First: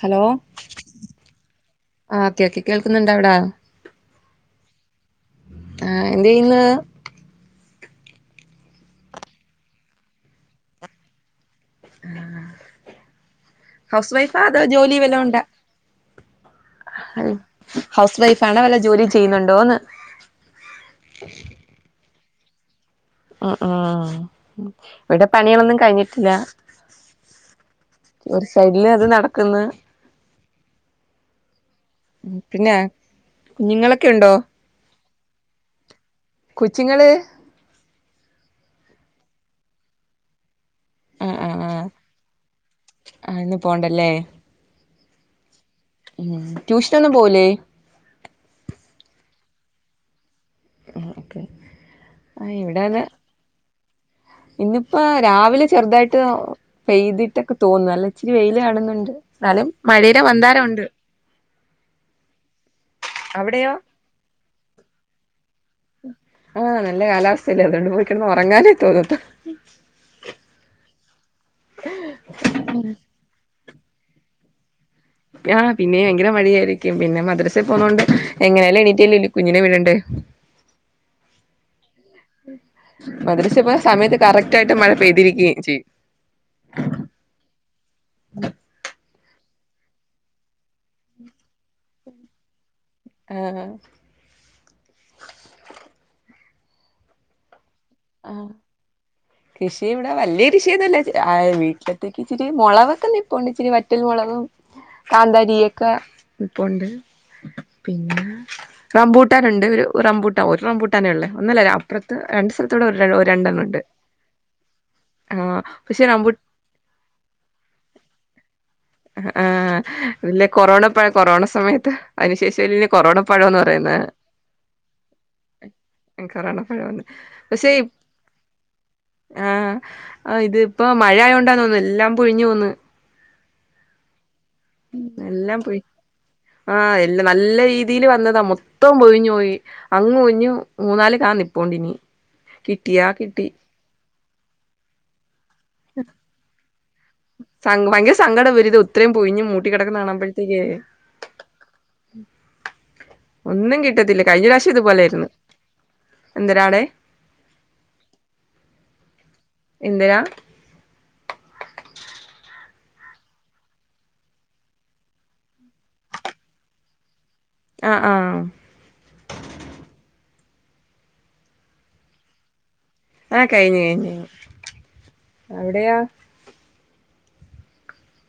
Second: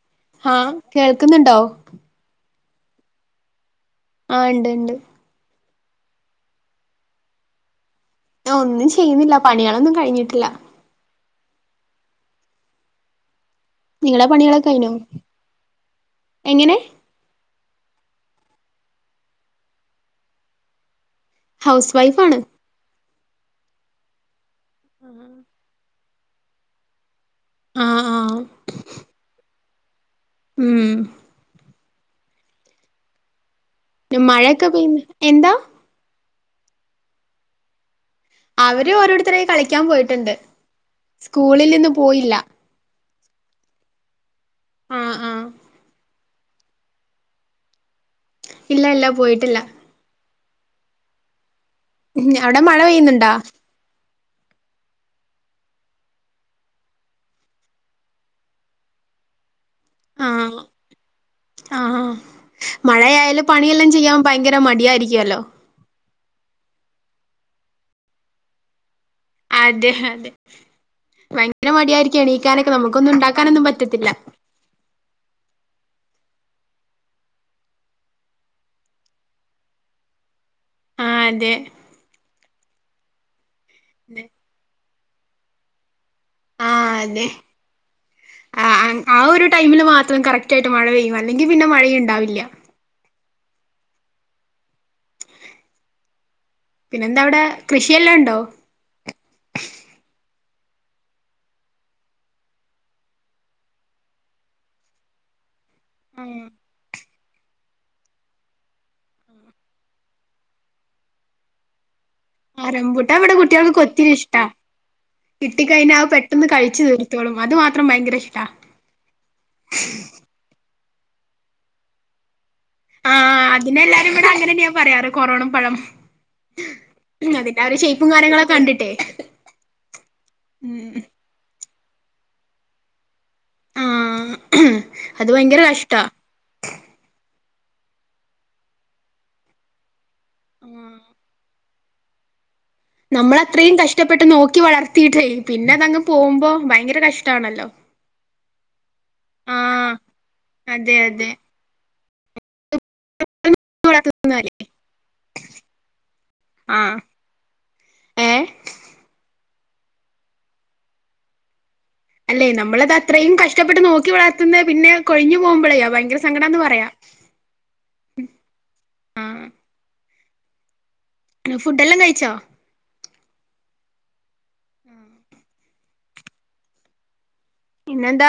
Hello ആഹ് കേൾക്കുന്നുണ്ടോ ആ കേക് കേൾക്കുന്നുണ്ടോവിടാ? ആ ഇണ്ട്ണ്ട്. ആ എന്തേയ്യ്ന്ന്? ഞാ ഒന്നും ചെയ്യുന്നില്ല പണികളൊന്നും കഴിഞ്ഞിട്ടില്ല. ഹൗസ് നിങ്ങളെ വൈഫാ അതോ പണികളൊക്കെ കഴിഞ്ഞോ ജോലി വല്ലോം ഇണ്ട? എങ്ങനെ ഹൗസ് വൈഫ് ആണ വല്ല ജോലിയും ചെയ്യുന്നുണ്ടോന്ന്? ഹൗസ് വൈഫ് ആണ്. ആ ആ ഇവിടെ പണികളൊന്നും കഴിഞ്ഞിട്ടില്ല. ആഹ് ആഹ് ഒരു സൈഡില് അത് നടക്ക്‌ന്ന്. ഉം പിന്നെ? കുഞ്ഞുങ്ങളൊക്കെ ഉണ്ടോ മഴയൊക്കെ പെയ്യുന്നു. എന്താ? കൊച്ചുങ്ങള്? അവര് ഓരോരുത്തരായി കളിക്കാൻ പോയിട്ടൊണ്ട് ആ ആ ആ സ്കൂളിലിന്ന് പോയില്ല. ആ ന്ന് പോണ്ടല്ലേ? ആ ആ ഉം ട്യൂഷനൊന്നും പോവുലേ? ഇല്ല ഇല്ല പോയിട്ടില്ല. ആ ഓക്കെ. ഉം ആ അവടെ മഴ ഇവിടെന്ന് പെയ്യ്ന്നുണ്ടോ? ഇന്നിപ്പോ രാവിലെ ചെറുതായിട്ട് പെയ്തിട്ടക്കെ തോന്ന് അല്ല ഇച്ചിരി വെയില് കാണുന്നു സ്ഥലം? ആ ആ മഴയായാല് അവിടെയോ പണിയെല്ലാം ചെയ്യാൻ ഭയങ്കര മടിയായിരിക്കുവല്ലോ. ആ നല്ല കാലാവസ്ഥല്ലേ അതുകൊണ്ട് പോയി കെടന്ന് ഒറങ്ങാനേ തോന്നത്തൊ അതെ അതെ ഭയങ്കര മടിയായിരിക്കും എണീക്കാനെക്കെ നമുക്കൊന്നും ഉണ്ടാക്കാനൊന്നും പറ്റ ത്തില്ല. ആ പിന്നെ ഭയങ്കര മടിയായിരിക്കും. പിന്നെ മദ്രസെ പോന്നോണ്ട് എങ്ങനെയാലും എണീറ്റലല്ലേ കുഞ്ഞിനെ വിടണ്ടേ. ആ അതെ. മദ്രസപ്പ സമയത്ത് കറക്റ്റ് ആയിട്ട് മഴ പെയ്തിരിക്കേം ചെയ്യും. ആ അതെ ആ ആ ആ ഒരു ടൈമില് മാത്രം കറക്റ്റായിട്ട് മഴ പെയ്യു അല്ലെങ്കി പിന്നെ മഴേണ്ടാവില്ല. ആ പിന്നെന്താ അവിടെ കൃഷിയെല്ലാം ഉണ്ടോ. ആഹ് കൃഷി ഇവിടെ വലിയ കൃഷിയൊന്നല്ല വീട്ടിലത്തേക്ക് ഇച്ചിരി മുളകൊക്കെന്ന ഇപ്പണ്ട് ഇച്ചിരി വറ്റൽ മുളകും..... കാന്തരിയൊക്കെ നിപ്പോണ്ട് പിന്നെ റംബൂട്ടാന ഉണ്ട് ഒരു റംബൂട്ടാ ഒരു റംബൂട്ടാനെള്ളേ ഒന്നല്ല അപ്പുറത്ത്.. ആ സ്ഥലത്തൂടെ റമ്പൂട്ട ഒരു ഇവിടെ രണ്ടെണ്ണം കുട്ടികൾക്ക് ഉണ്ട് കൊത്തിരി ഇഷ്ടാ...... ആഹ് കിട്ടിക്കഴിഞ്ഞ പക്ഷെ റംബൂ പെട്ടന്ന് കഴിച്ചു തീർത്തോളും അത് മാത്രം ഭയങ്കര ഇഷ്ടാ........ ആ ആ ഇല്ല കൊറോണപ്പ കൊറോണ സമയത്ത് അതിനുശേ....... [unintelligible] ആ കൊറോണ പഴംന്ന് അതിനെ പറയുന്ന എല്ലാരും ഇവിടെ അങ്ങനെന്നെയാ പറയാറ് കൊറോണം പഴം കൊറോണ പഴംന്ന്....... ഉം അതിന്റെ ആ ഒരു ഷേപ്പും കാര്യങ്ങളൊക്കെ കണ്ടിട്ടേ ആ ഇത്പ്പ ഉം മഴ........ തോന്ന എല്ലാം പൊഴിഞ്ഞ് പോവുന്ന..... ആ അത് എല്ലാം ഭയങ്കര പോയീ കഷ്ടാ ആ എല്ലാം നല്ല രീതിയിൽ വന്നതാ മൊത്തം പൊയിഞ്ഞു പോയി അങ്ങ് ഒഞ്ഞഞ് മൂന്നാല് കാന്ന....... നമ്മള അത്രയും കഷ്ടപ്പെട്ട് നോക്കി വളർത്തിയിട്ടേ പിന്നെ അതങ്ങ് പോകുമ്പോ ഭയങ്കര കഷ്........ ഭയങ്കര സങ്കടം വരത് ഇത്രയും പൊയിഞ്ഞഞ് ആ മൂട്ട കിടക്കുന്ന കാണുമ്പോഴത്തേക്ക...,. അതെ അതെ ഒന്നും കിട്ടത്തില്ല കഴിഞ്ഞ വളർത്തുന്നല്ലേ പ്രാവശ്യം ഇതുപോലൊയിരുന്നു. എന്തിനാണ്. ആ ഏഹ് എന്രാ..... അല്ലേ നമ്മൾ അത് അത്രേം കഷ്ടപ്പെട്ട് നോക്കി വളർത്തുന്നത് പിന്നെ കൊഴിഞ്ഞ് പോവുമ്പോൾ പയങ്കര സങ്കടം ആന്ന് പറയ ആ ആ ഫുഡ എല്ലാം കഴിച്ചോ. ആ കഴിഞ്ഞ് കഴിഞ്ഞ്, ഴിഞ്ഞ് [unintelligible] ഉം എവിടെയാ.. പിന്നെന്താ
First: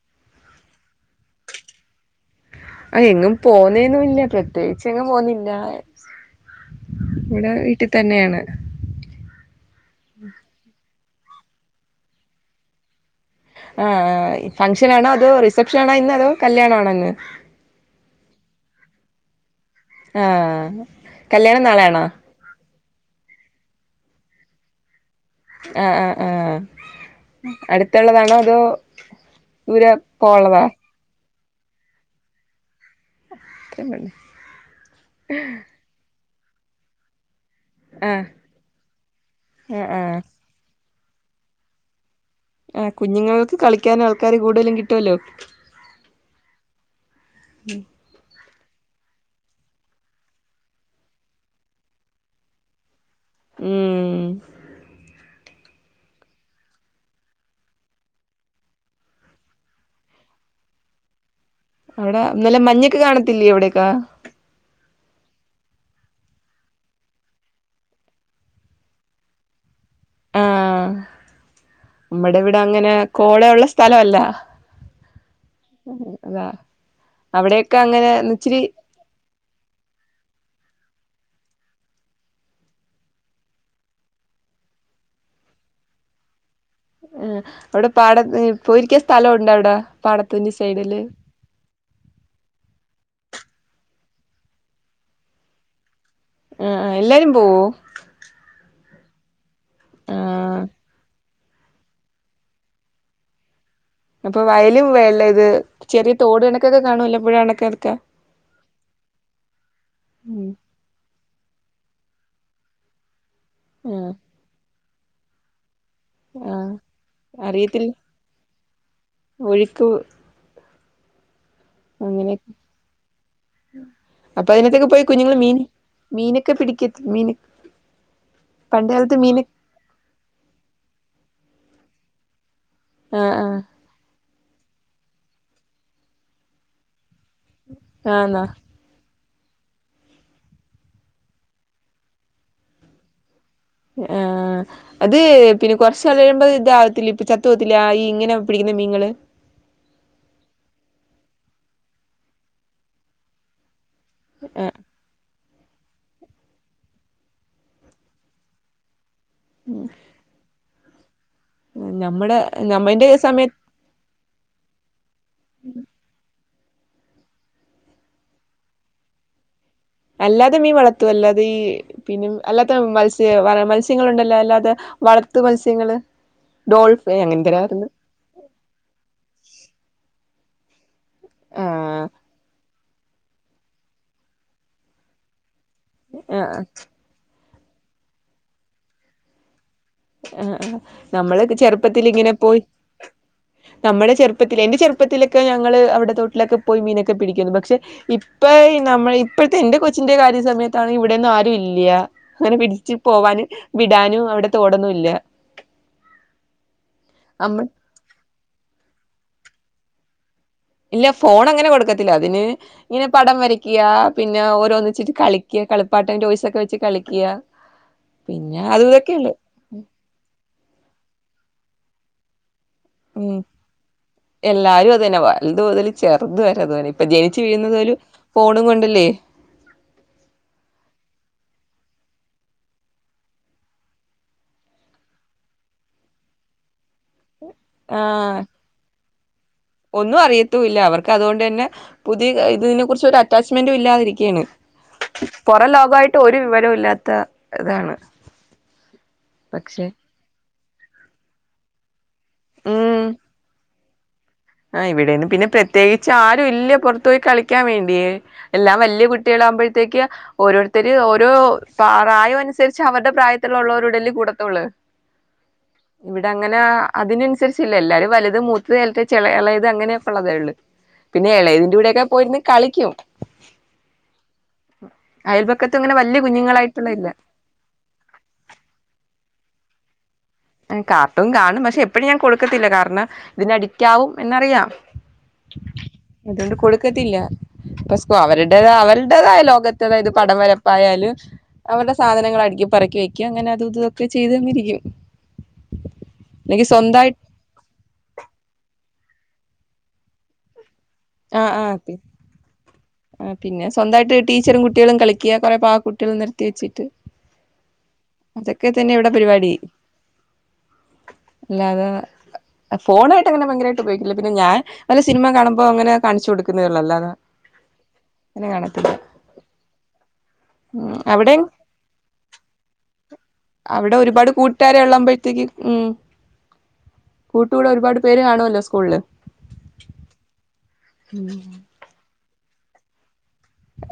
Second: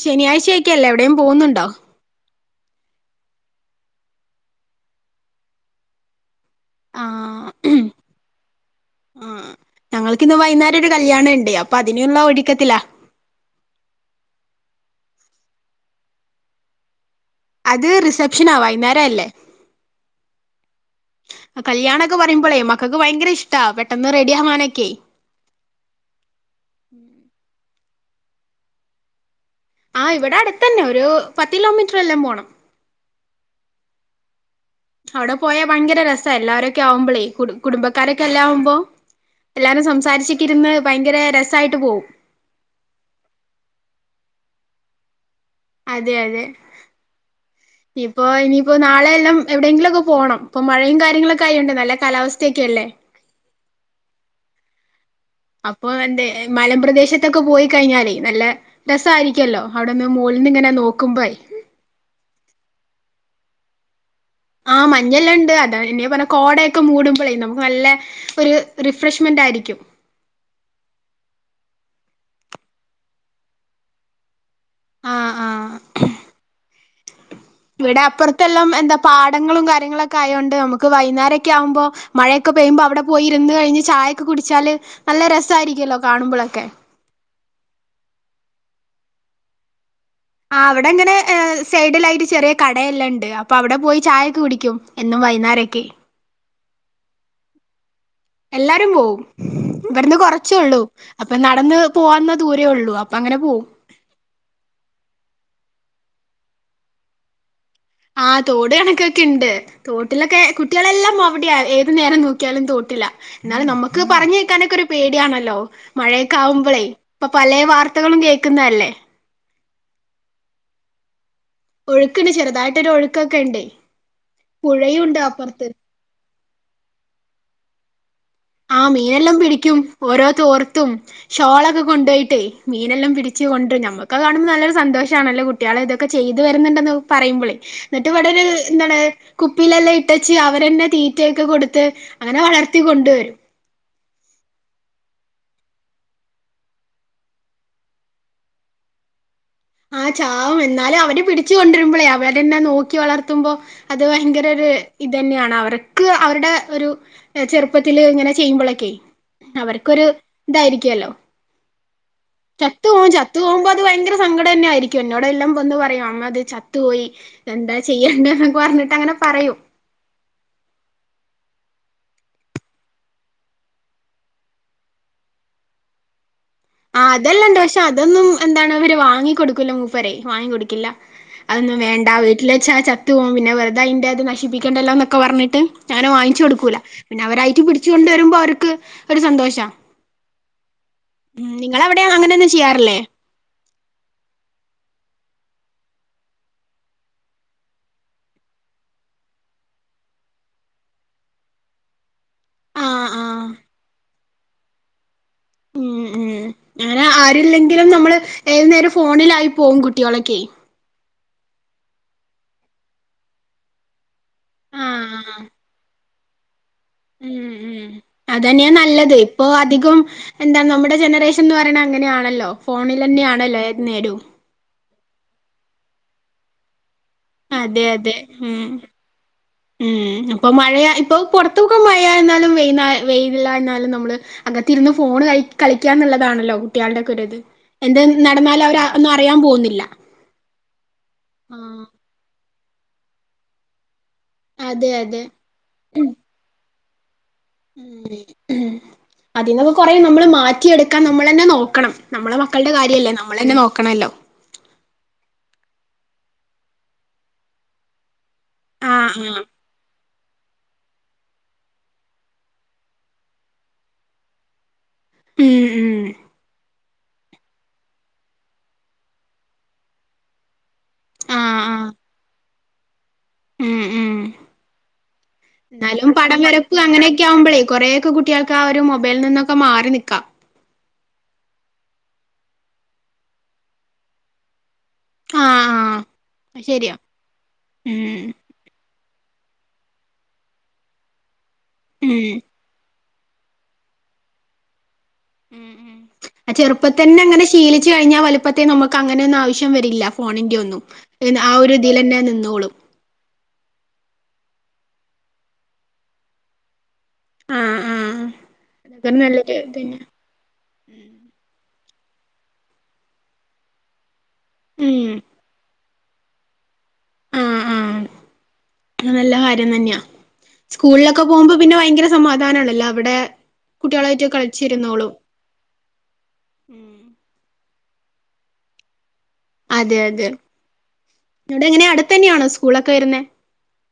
ശനിയാഴ്ച ആയിക്കല്ലേ എവിടെയും പോകുന്നുണ്ടോ......... ആ എങ്ങും പോന്നേന്നുംല്ല പ്രത്യേകിച്ച് എങ്ങും പോന്നില്ല.. ആഹ് ഇവിടെ വീട്ടിൽ തന്നെയാണ്. ആഹ് ഞങ്ങൾക്കിന്ന് വൈകുന്നേരം ഒരു കല്യാണം ഉണ്ട് അപ്പൊ അതിനെയുള്ള ഒഴിക്കത്തില. ആ ഫംഗ്ഷനാണോ അതോ റിസെപ്ഷൻ ആണോ ഇന്ന് അതോ കല്യാണ ആണോ ഇന്ന് അത് റിസപ്ഷനാ വൈകുന്നേര അല്ലേ....... ആ കല്യാണം നാളെയാണോ കല്യാണൊക്കെ പറയുമ്പോളേ...... മക്കക്ക് ഭയങ്കര ഇഷ്ട പെട്ടെന്ന് റെഡി ആവാനൊക്കെ......... ആ ആ ആ അടുത്തുള്ളതാണോ അതോ......... ഇര് ആഹ് ഇവിടെ പോള്ളതാ....,. അടുത്തന്നെ ഒരു പത്ത് കിലോമീറ്റർ എല്ലാം പോണം. അവിടെ പോയാ ഭയങ്കര രസം എല്ലാവരുംക്കെ ആവുമ്പോളേ.. ആ കുടുംബക്കാരൊക്കെ എല്ലകുമ്പോ. ആ എല്ലാരും ആ സംസാരിച്ചൊക്കെ ഇരുന്ന് പൈക്കര രസം ആയിട്ട് പോകും ആ കുഞ്ഞുങ്ങൾക്ക് കളിക്കാന ആൾക്കാര് കൂടുതലും കിട്ടുല്ലോ....... അതെ അതെ ഇപ്പൊ. ഇനി ഇപ്പൊ നാളെയ എല്ലാം എവിടെയെങ്കിലുംക്കെ പോണം ഇപ്പൊ മഴയും കാര്യങ്ങളൊക്കെ ആയിുണ്ട് നല്ല കാലാവസ്ഥയൊക്കെ അല്ലേ.. ഉം....... അപ്പൊ എന്ത മലംപ്രദേശത്തൊക്കെ പോയി കഴിഞ്ഞാല്നല്ല രസമായിരിക്കല്ലോ അവിടെന്ന്. ഇങ്ങനെയാ നോക്കുമ്പോ. അവിടെന്നല്ലെ മഞ്ഞൊക്കെ കാണത്തില്ല എവിടെേക്കാ........ ആ മഞ്ഞെല്ലാം ഉണ്ട് അതാ എന്നന്നെ പറഞ്ഞ കോടയൊക്കെ മൂടുമ്പോേ നമുക്ക് നല്ല ഒരു റിഫ്രഷ്മെന്റ് ആയിരിക്കും. ആ നമ്മടെ ഇവിടെ അങ്ങനെ കോള ഉള്ള സ്ഥലല്ല...... ആഹ് ആഹ് അതാ. അവിടെയൊക്കെ ഇവിടെ അങ്ങനെ അപ്പുറത്തെ ഇച്ചിരി എല്ലാം എന്താ പാടങ്ങളും കാര്യങ്ങളുംക്കെ ആയതോണ്ട് [unintelligible] വൈുന്നേരൊക്കെ ആകുമ്പോ മഴയൊക്കെ പെയ്യ്പോ അവിടെ പോയി ഇരുന്ന് കഴിഞ്ഞ് ചായയക്കെ കുടിച്ചാല് നല്ല രസ ആയിരിക്കും ല്ല കാണുമ്പോഴൊക്കെ ഉം അവിടെ പാടത്ത് പോയിരിക്ക സ്ഥലം ഉണ്ടോ അവിടെ പാടത്തിന്റെ ആഹ് സൈഡില് അവിടെങ്ങനെ സൈഡിലായിട്ട് ചെറിയ കടയെല്ലാം ഇണ്ട് അപ്പൊ അവിടെ പോയി ചായയൊക്കെ കുടിക്കും എന്നും വൈന്നേരൊക്കെ ആഹ എല്ലാവരും പോവോ എല്ലാവരും പോവും ഇവട്ന്ന് ആഹ് കൊറച്ചൊള്ളൂ അപ്പൊ നടന്ന് പോവാന് ദൂരേ ഉള്ളൂ അപ്പൊ അങ്ങനെ പോവും. അപ്പൊ വയലും വെളളം ഇത് ചെറിയ തോട് കണക്കൊക്കെ കാണൂല്ലേ പുഴ അണക്കൊക്കെ ആഹ തോട് കണക്കൊക്കെ ഉണ്ട് തോട്ടിലൊക്കെ ഉം കുട്ടികളെല്ലാം അവിടെ ഏത് നേരം നോക്കിയാലും തോട്ടിൽ എന്നാലും നമുക്ക് ആഹ് പറഞ്ഞു നിൽക്കാനൊക്കെ ഒരു പേടിയാണല്ലോ മഴയൊക്കെ ആഹ് ആവുമ്പോളേ ഇപ്പൊ പല അറിയത്തില്ല വാർത്തകളും കേൾക്കുന്നല്ലേ [inaudible] ഒഴുക്ക്ണ്ട് അങ്ങനെയെ ചെറുതായിട്ടൊരു ഒഴുക്കൊക്കെ ഇണ്ടേ അപ്പൊ അതിനത്തേക്ക് പോയി പുഴയുണ്ട് കുഞ്ഞുങ്ങൾ മീൻ അപ്പുറത്ത് മീനെ ക്ക് പിടിക്കത്തില്ലേനു ആ മീനെല്ലാം പിടിക്കും ഓരോ തോർത്തും ഷോളൊക്കെ കൊണ്ടോയിട്ടേ മീനെല്ലാം ആഹ് പിടിച്ച് ആഹ് കൊണ്ട് നമ്മുക്ക് കാണുമ്പോൾ നല്ലൊരു സന്തോഷമാണല്ലോ കുട്ടികൾ ഇതൊക്കെ ചെയ്ത് വരുന്നുണ്ടല്ലോ പറയുമ്പോളേ എന്നിട്ട് ആന്നാ ഇവിടെയൊരു എന്താണ് കുപ്പിയിലെല്ലാം ഇട്ടെച്ച് അവരന്നെ തീറ്റയക്കെ കൊടുത്ത് അങ്ങനെ വളർത്തി കൊണ്ടുവരും. ആഹ് അത് പിന്നെ കുറച്ച് കഴിയുമ്പോ ഇതാവത്തില്ലെ ഇപ്പ ചത്തുപോവത്തില്ലെ ഇങ്ങനെ പിടിക്കുന്ന നിങ്ങൾ ആ ചാവും എന്നാലും അവർ പിടിച്ച് കൊണ്ടു വരുമ്പോഴേ അവർ തന്നെ നോക്കി വളർത്തുമ്പോൾ അത് ഭയങ്കര ആ ഒരു ഇത് തന്നെയാണ് അവി- അവർക്ക് അവരുടെ ഒരു ചെറുപ്പത്തിൽ ഇങ്ങനെ ചെയ്യുമ്പോഴൊക്കെ അവർക്കൊരു ഇതായിരിക്കോല്ലോ നമ്മടെ ചത്തു നമ്മന്റെ പോവും ചത്തു സമയത്ത് പോവുമ്പോ അത് ഭയങ്കര സങ്കടന്നെ ആയിരിക്കും എന്നോട് എല്ലാം വന്ന് പറയും അമ്മ അത് ചത്ത് പോയി എന്താ ചെയ്യ പറഞ്ഞിട്ട് അങ്ങനെ പറയും അല്ലാതെ മീൻ വളർത്തുല്ലോ അല്ലാതെ ഈ അല്ലാത്ത മത്സ്യ മത്സ്യങ്ങളുണ്ടല്ലോ അല്ലാതെ വളത്തു മത്സ്യങ്ങൾ ആ അതല്ലാണ്ട് പക്ഷെ അതൊന്നും എന്താണ് അവർ വാങ്ങി കൊടുക്കൂല്ല മൂപ്പര് വാങ്ങി കൊടുക്കില്ല അതൊന്നും ആഹ് വേണ്ട വീട്ടിൽ വെച്ചാൽ ആ ചത്തു പോകും പിന്നെ വെറുതെ അയിൻ്റെ അത് നശിപ്പിക്കേണ്ടല്ലോന്നൊക്കെ പറഞ്ഞിട്ട് ഞാൻ വാങ്ങിച്ചു ആഹ് കൊടുക്കൂല പിന്നെ അവരായിട്ട് പിടിച്ചു കൊണ്ട് വരുമ്പോ അവർക്ക് ഒരു സന്തോഷാ ആ ആ ഉം നമ്മളൊക്കെ നിങ്ങളവിടെ ചെറുപ്പത്തിലിങ്ങനെ അങ്ങനെയൊന്നും പോയി ചെയ്യാറില്ലേ നമ്മളെ ചെറുപ്പത്തിലെ എന്റെ ചെറു ചെർപ്പത്തിലൊക്കെ ഞങ്ങള് അവിടെ തോട്ടിലൊക്കെ പോയി മീനൊക്കെ പിടിക്കുന്നു പക്ഷെ ഇപ്പൊ നമ്മൾ ഇപ്പോഴത്തെ എന്റെ കൊച്ച് എന്റെ കാര്യ സമയത്താണ് ഇവിടെന്നും ആരും ഇല്ല അങ്ങനെ ആഹ് പിടിച്ചുപോവാനും ആഹ് വിടാനും അവിടെ തോടൊന്നുമില്ല ഇമ് ഇമ് അങ്ങനെ അമ്മ ആരില്ലെങ്കിലും നമ്മൾ ഏതു നേരം ഫോണിലാ- ആയി പോവും കുട്ടികളൊക്കെ ഇല്ല ഫോൺ അങ്ങനെ കൊടുക്കത്തില്ല അതിന് ഇങ്ങനെ പടം വരയ്ക്ക പിന്നെ ഓരോന്ന് വെച്ച് ആഹ് കളിക്ക കളിപ്പാട്ടം ടോയ്സ് ഒക്കെ വെച്ച് കളിക്കുക ഉം ഉം പിന്നെ അതന്നെയാ അത് നല്ലത് ഇതൊക്കെയുള്ളു ഇപ്പൊ അധികം എന്താ നമ്മുടെ ജനറേഷൻ എന്ന് പറ അങ്ങനെയാണല്ലോ ഫോണിലന്നെയാണല്ലോ ഏത് നേരോം അ തന്നെ വലുത് മുതൽ ചെറുത് വരെ അതുന്നെ ഇപ്പൊ ജനിച്ച് വീഴുന്നത് പോലും അതെ ഒരു അതെ ഫോണും ഉം കൊണ്ടല്ലേ ഉം അപ്പൊ മഴയാ ഇപ്പൊ പുറത്തൊക്കെ മഴയായാലും വെയിൽ ആയാലും നമ്മൾ കത്ത് ഇരുന്ന് ഫോൺ കളിക്ക ന്നുള്ളതാണല്ലോ കുട്ടികളുടെ ഒക്കെ ഇത് എന്ത് ആഹ് നടന്നാലും അവർ ഒന്നും അറിയാൻ പോകുന്നില്ല പുതിയതായി ഇതിനെ കുറിച്ച് ഒരു അറ്റാച്ച്മെൻ്റ് ഇല്ലാതിരിക്കുകയാണ് അതെ അതെ പുറം ലോകായിട്ട് ഒരു വിവരവും ഇല്ലാത്ത ഇതാണ് അതീന്നൊക്കെ പക്ഷെ കൊറേ നമ്മൾ മാറ്റിയെടുക്കാൻ നമ്മളന്നെ നോക്കണം നമ്മളെ മക്കള്ടെ ഉം കാര്യല്ലേ നമ്മളന്നെ നോക്കണല്ലോ ആ ഇവിടെന്ന് പിന്നെ പ്രത്യേകിച്ച് ആരു ഇല്ല പുറത്ത് പോയി കളിക്കാൻ വേണ്ടിയെ എല്ലാം വല്ല്യെ ആഹ് ആഹ് കുട്ടികളാകുമ്പോഴത്തേക്ക് ഓരോരുത്തർ ഓരോ പ്രായാനുസരിച് അവരുടെ പ്രായത്തിലില്ലോരോടെല്ലേ കൂടെത്തൊള്ളൂ ഉം ഉം ഇവിടെ അങ്ങനെ അതിനനുസരിച്ചില്ല എല്ലാരും വലുത് മൂത്തത് ചള ഇളയത് അങ്ങനെയൊക്കെ ഉള്ളതേ ഉള്ളൂ പിന്നെ ആഹ് ഇളയതിന്റെ ആഹ് കൂടെയൊക്കെ പോയിര്ന്ന് കളിക്കും ഉം ഉം [inaudible] അയൽപക്കത്തും ഇങ്ങനെ എന്നാലും വലിയ പടം വരപ്പ് കുഞ്ഞുങ്ങളായിട്ടുള്ള ഇല്ല അങ്ങനെയൊക്കയാവും ഒക്കെ മാറി നിക്കാ കാത്തു കാണും പക്ഷെ എപ്പഴും ഞാൻ കൊടുക്കത്തില്ല കാരണം ഇതിന് അഡിക്റ്റ്ആകും എന്നറിയാം ആഹ് ആഹ് അത് ശരിയാ കൊടുക്കത്തില്ല ഉം [unintelligible] അവരുടേത് അവര് അവര്ടേതായ ലോകത്ത് അതായത് പടം വരപ്പായാലും അവരുടെ ഉം സാധനങ്ങൾ അടുക്കിപ്പറക്കി വെക ഇക്ക് അങ്ങനെ അതും ഇതൊക്കെ ചെയ്തു തന്നിരിക്കും ഉം ഉ ആ അല്ലെങ്കിൽ ചെറുപ്പത്തി സ്വന്തമായി തന്നെ അങ്ങനെ ശീലിച്ചു കഴിഞ്ഞാ വലുപ്പത്തേ നമുക്ക് ക്ക അങ്ങനെയൊന്നും ആവശ്യം വരില്ല ഫോണിന്റെ ഒന്നും ആ ഒരു ഇതിലന്നെ നിന്നോളും സ്വന്തായിട്ട് ടീച്ചറും കുട്ടിയേളും കളിക്ക കുറേ പാവ കുട്ടിയെളൊക്കെ നെരത്തി വെച്ചിട്ട് ആഹ് ആഹ് അതൊക്കെ തന്നെ ഇവിടെ പരിപാടി നല്ലൊരു ഇതന്നെ ല്ലത് ഫോണായിട്ട് അങ്ങനെ ഭയങ്കരായിട്ട് ഉപയോഗിക്കില്ല പിന്നെ ഞാൻ വല്ല ഉം സിനിമ കാണുമ്പോ അങ്ങനെ കാണിച്ചു കൊടുക്കുന്നതതെള്ളൂ അല്ലാതെ ആഹ് അങ്ങനെ കാണത്തില്ല ആഹ് നല്ല കാര്യം തന്നെയാ ഉം, സ്കൂളിലൊക്കെ അവിടെയും പോകുമ്പോ പിന്നെ ഭയങ്കര സമാധാനം ആണല്ലോ അവിടെ അവിടെ കുട്ടികളായിട്ട് ഒരുപാട് കൂട്ടാര് കളിച്ചിരുന്നോളും ഉള്ളമ്പോഴത്തേക്ക് ഉം ഉം കൂടെ ഒരുപാട് പേര് കാണോല്ലോ സ്കൂളില് അതെ അതെ ഇടെ എങ്ങനെ അടുത്ത തന്നെയാണോ സ്കൂളൊക്കെ വരുന്നെ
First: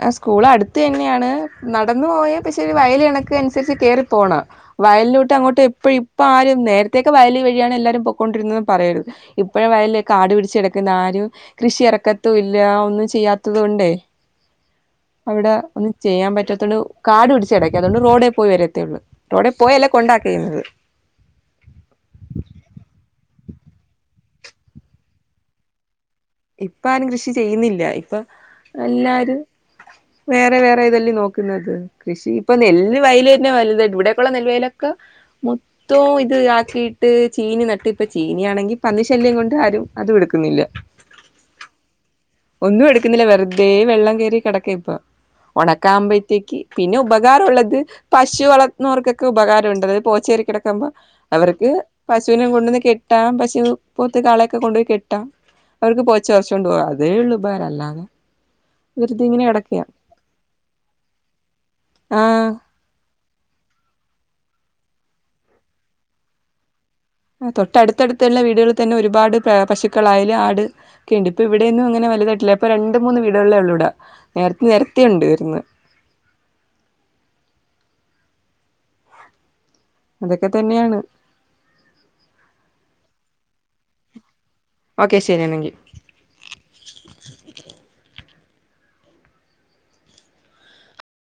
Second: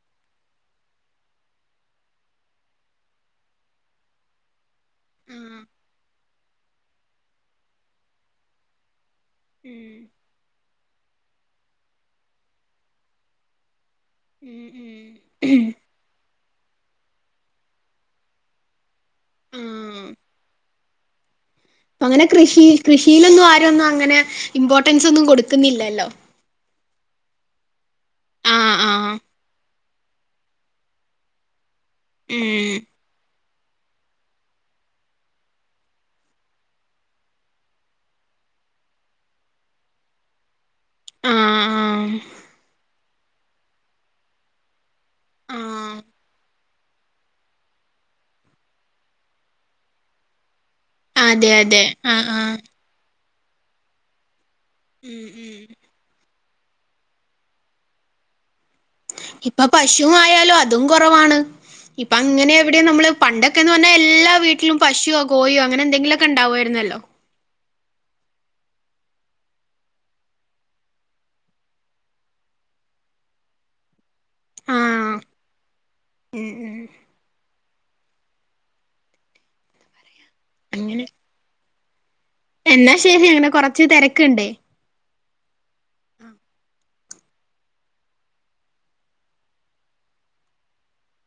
ആ സ്കൂൾ അടുത്ത് തന്നെയാണ് നടന്നു പോയ പക്ഷെ ഒരു വയല് കണക്ക് അനുസരിച്ച് കേറിപ്പോണം വയലിലോട്ട് ആഹ് അങ്ങോട്ടും എപ്പഴും ഇപ്പ ആരും നേരത്തേക്കെ വയല് വഴിയാണ് എല്ലാരും പോക്കൊണ്ടിരുന്നതന്ന് പറയരുത് ഇപ്പഴ ഉം വയലയ് കാട് പിടിച്ചെട്ക്ക ആരും കൃഷി ഇറക്കത്തും ഇല്ല ഒന്നും ചെയ്യാത്തത് കൊണ്ടേയ് ഉം അവിടെ ഉം ഒന്നും ചെയ്യാൻ പറ്റാത്തൊണ്ട് കാട് പിടിച്ചട്ക്കാ അതുകൊണ്ട് റോഡേ പോയി വരത്തേള്ളൂ റോഡേ പോയല്ലേ ആഹ് കൊണ്ടാക്കേ ചെയ്തത് അങ്ങനെ കൃഷി കൃഷിയിലൊന്നും ആരൊന്നും അങ്ങനെ ഇമ്പോർട്ടൻസ് ഒന്നും കൊടുക്കുന്നില്ലല്ലോ ഇപ്പ ആരും കൃഷി ചെയ്യുന്നില്ല ഇപ്പൊ ആഹ് ആഹ് എല്ലാരും വേറെ വേറെ ഇതല്ലേ നോക്കുന്നത് കൃഷി ഇപ്പൊ ഉം നെല്ല് വയല് പിന്നെ വലുത് ഇവിടെക്കുള്ള നെല്ലവയലൊക്കെ മൊത്തവും ഇത് ആക്കിട്ട് ചീനി നട്ട് ഇപ്പ ചീനി ആണെങ്കിൽ പന്നി ശല്യം കൊണ്ട് ആരും അതും എടുക്കുന്നില്ല ആഹ് ആഹ് ഒന്നും എടുക്കുന്നില്ല വെറുതെ വെള്ളം കയറി കിടക്ക ഇപ്പ ആഹ് ഉണക്കാവുമ്പോഴത്തേക്ക് പിന്നെ ഉപകാരം ഉള്ളത് പശു വളർത്തുന്നവർക്കൊക്കെ ഉപകാരം ഉണ്ടത് പോച്ചേരിക്കിട ക്കുമ്പോ അതെ അവർക്ക് അതെ ആഹ് പശുവിനെ ആഹ് കൊണ്ടെന്ന് കെട്ടാം പശു പോത്ത് കാള ക്കെ കൊണ്ടോയി ഉം കെട്ടാം ഉം അവർക്ക് പോച്ച പറിച് കൊണ്ടോവാ അതേ ഉള്ളു ഉപകാരം അല്ലാതെ വെറുതെ ഇങ്ങനെ ഇപ്പൊ കിടക്കയാ പശുമായാലും അതും കൊറവാണ് ഇപ്പൊ ആഹ് അങ്ങനെ എവിടീം നമ്മള് പണ്ടൊക്കെന്ന് പറഞ്ഞാൽ എല്ലാ വീട്ടിലും പശോ കോയോ അങ്ങനെ എന്തെങ്കിലൊക്കെ ഉണ്ടാവായിരുന്നല്ലോ ആ തൊട്ടടുത്തടുത്തുള്ള വീടുകളിൽ തന്നെ ഒരുപാട് പശുക്കളായാല് ആട് ക്കെയുണ്ട് ഇപ്പോ ഇവിടെയൊന്നും അങ്ങനെ വലതായിട്ടില്ല ഇപ്പോ രണ്ട് മൂന്ന് വീടുകളിലേ ഉള്ളൂ ഇവിടെ നെരത്തി നെരത്തി ണ്ടായിരുന്ന് ഏഹ് ഹ് അതൊക്കെ തന്നെയാണ് അങ്ങനെ എന്നാ ശരി അങ്ങനെ കൊറച്ച് തിരക്ക്‌ണ്ടേ ഓക്കെ ശരി ആണെങ്കി [inaudible]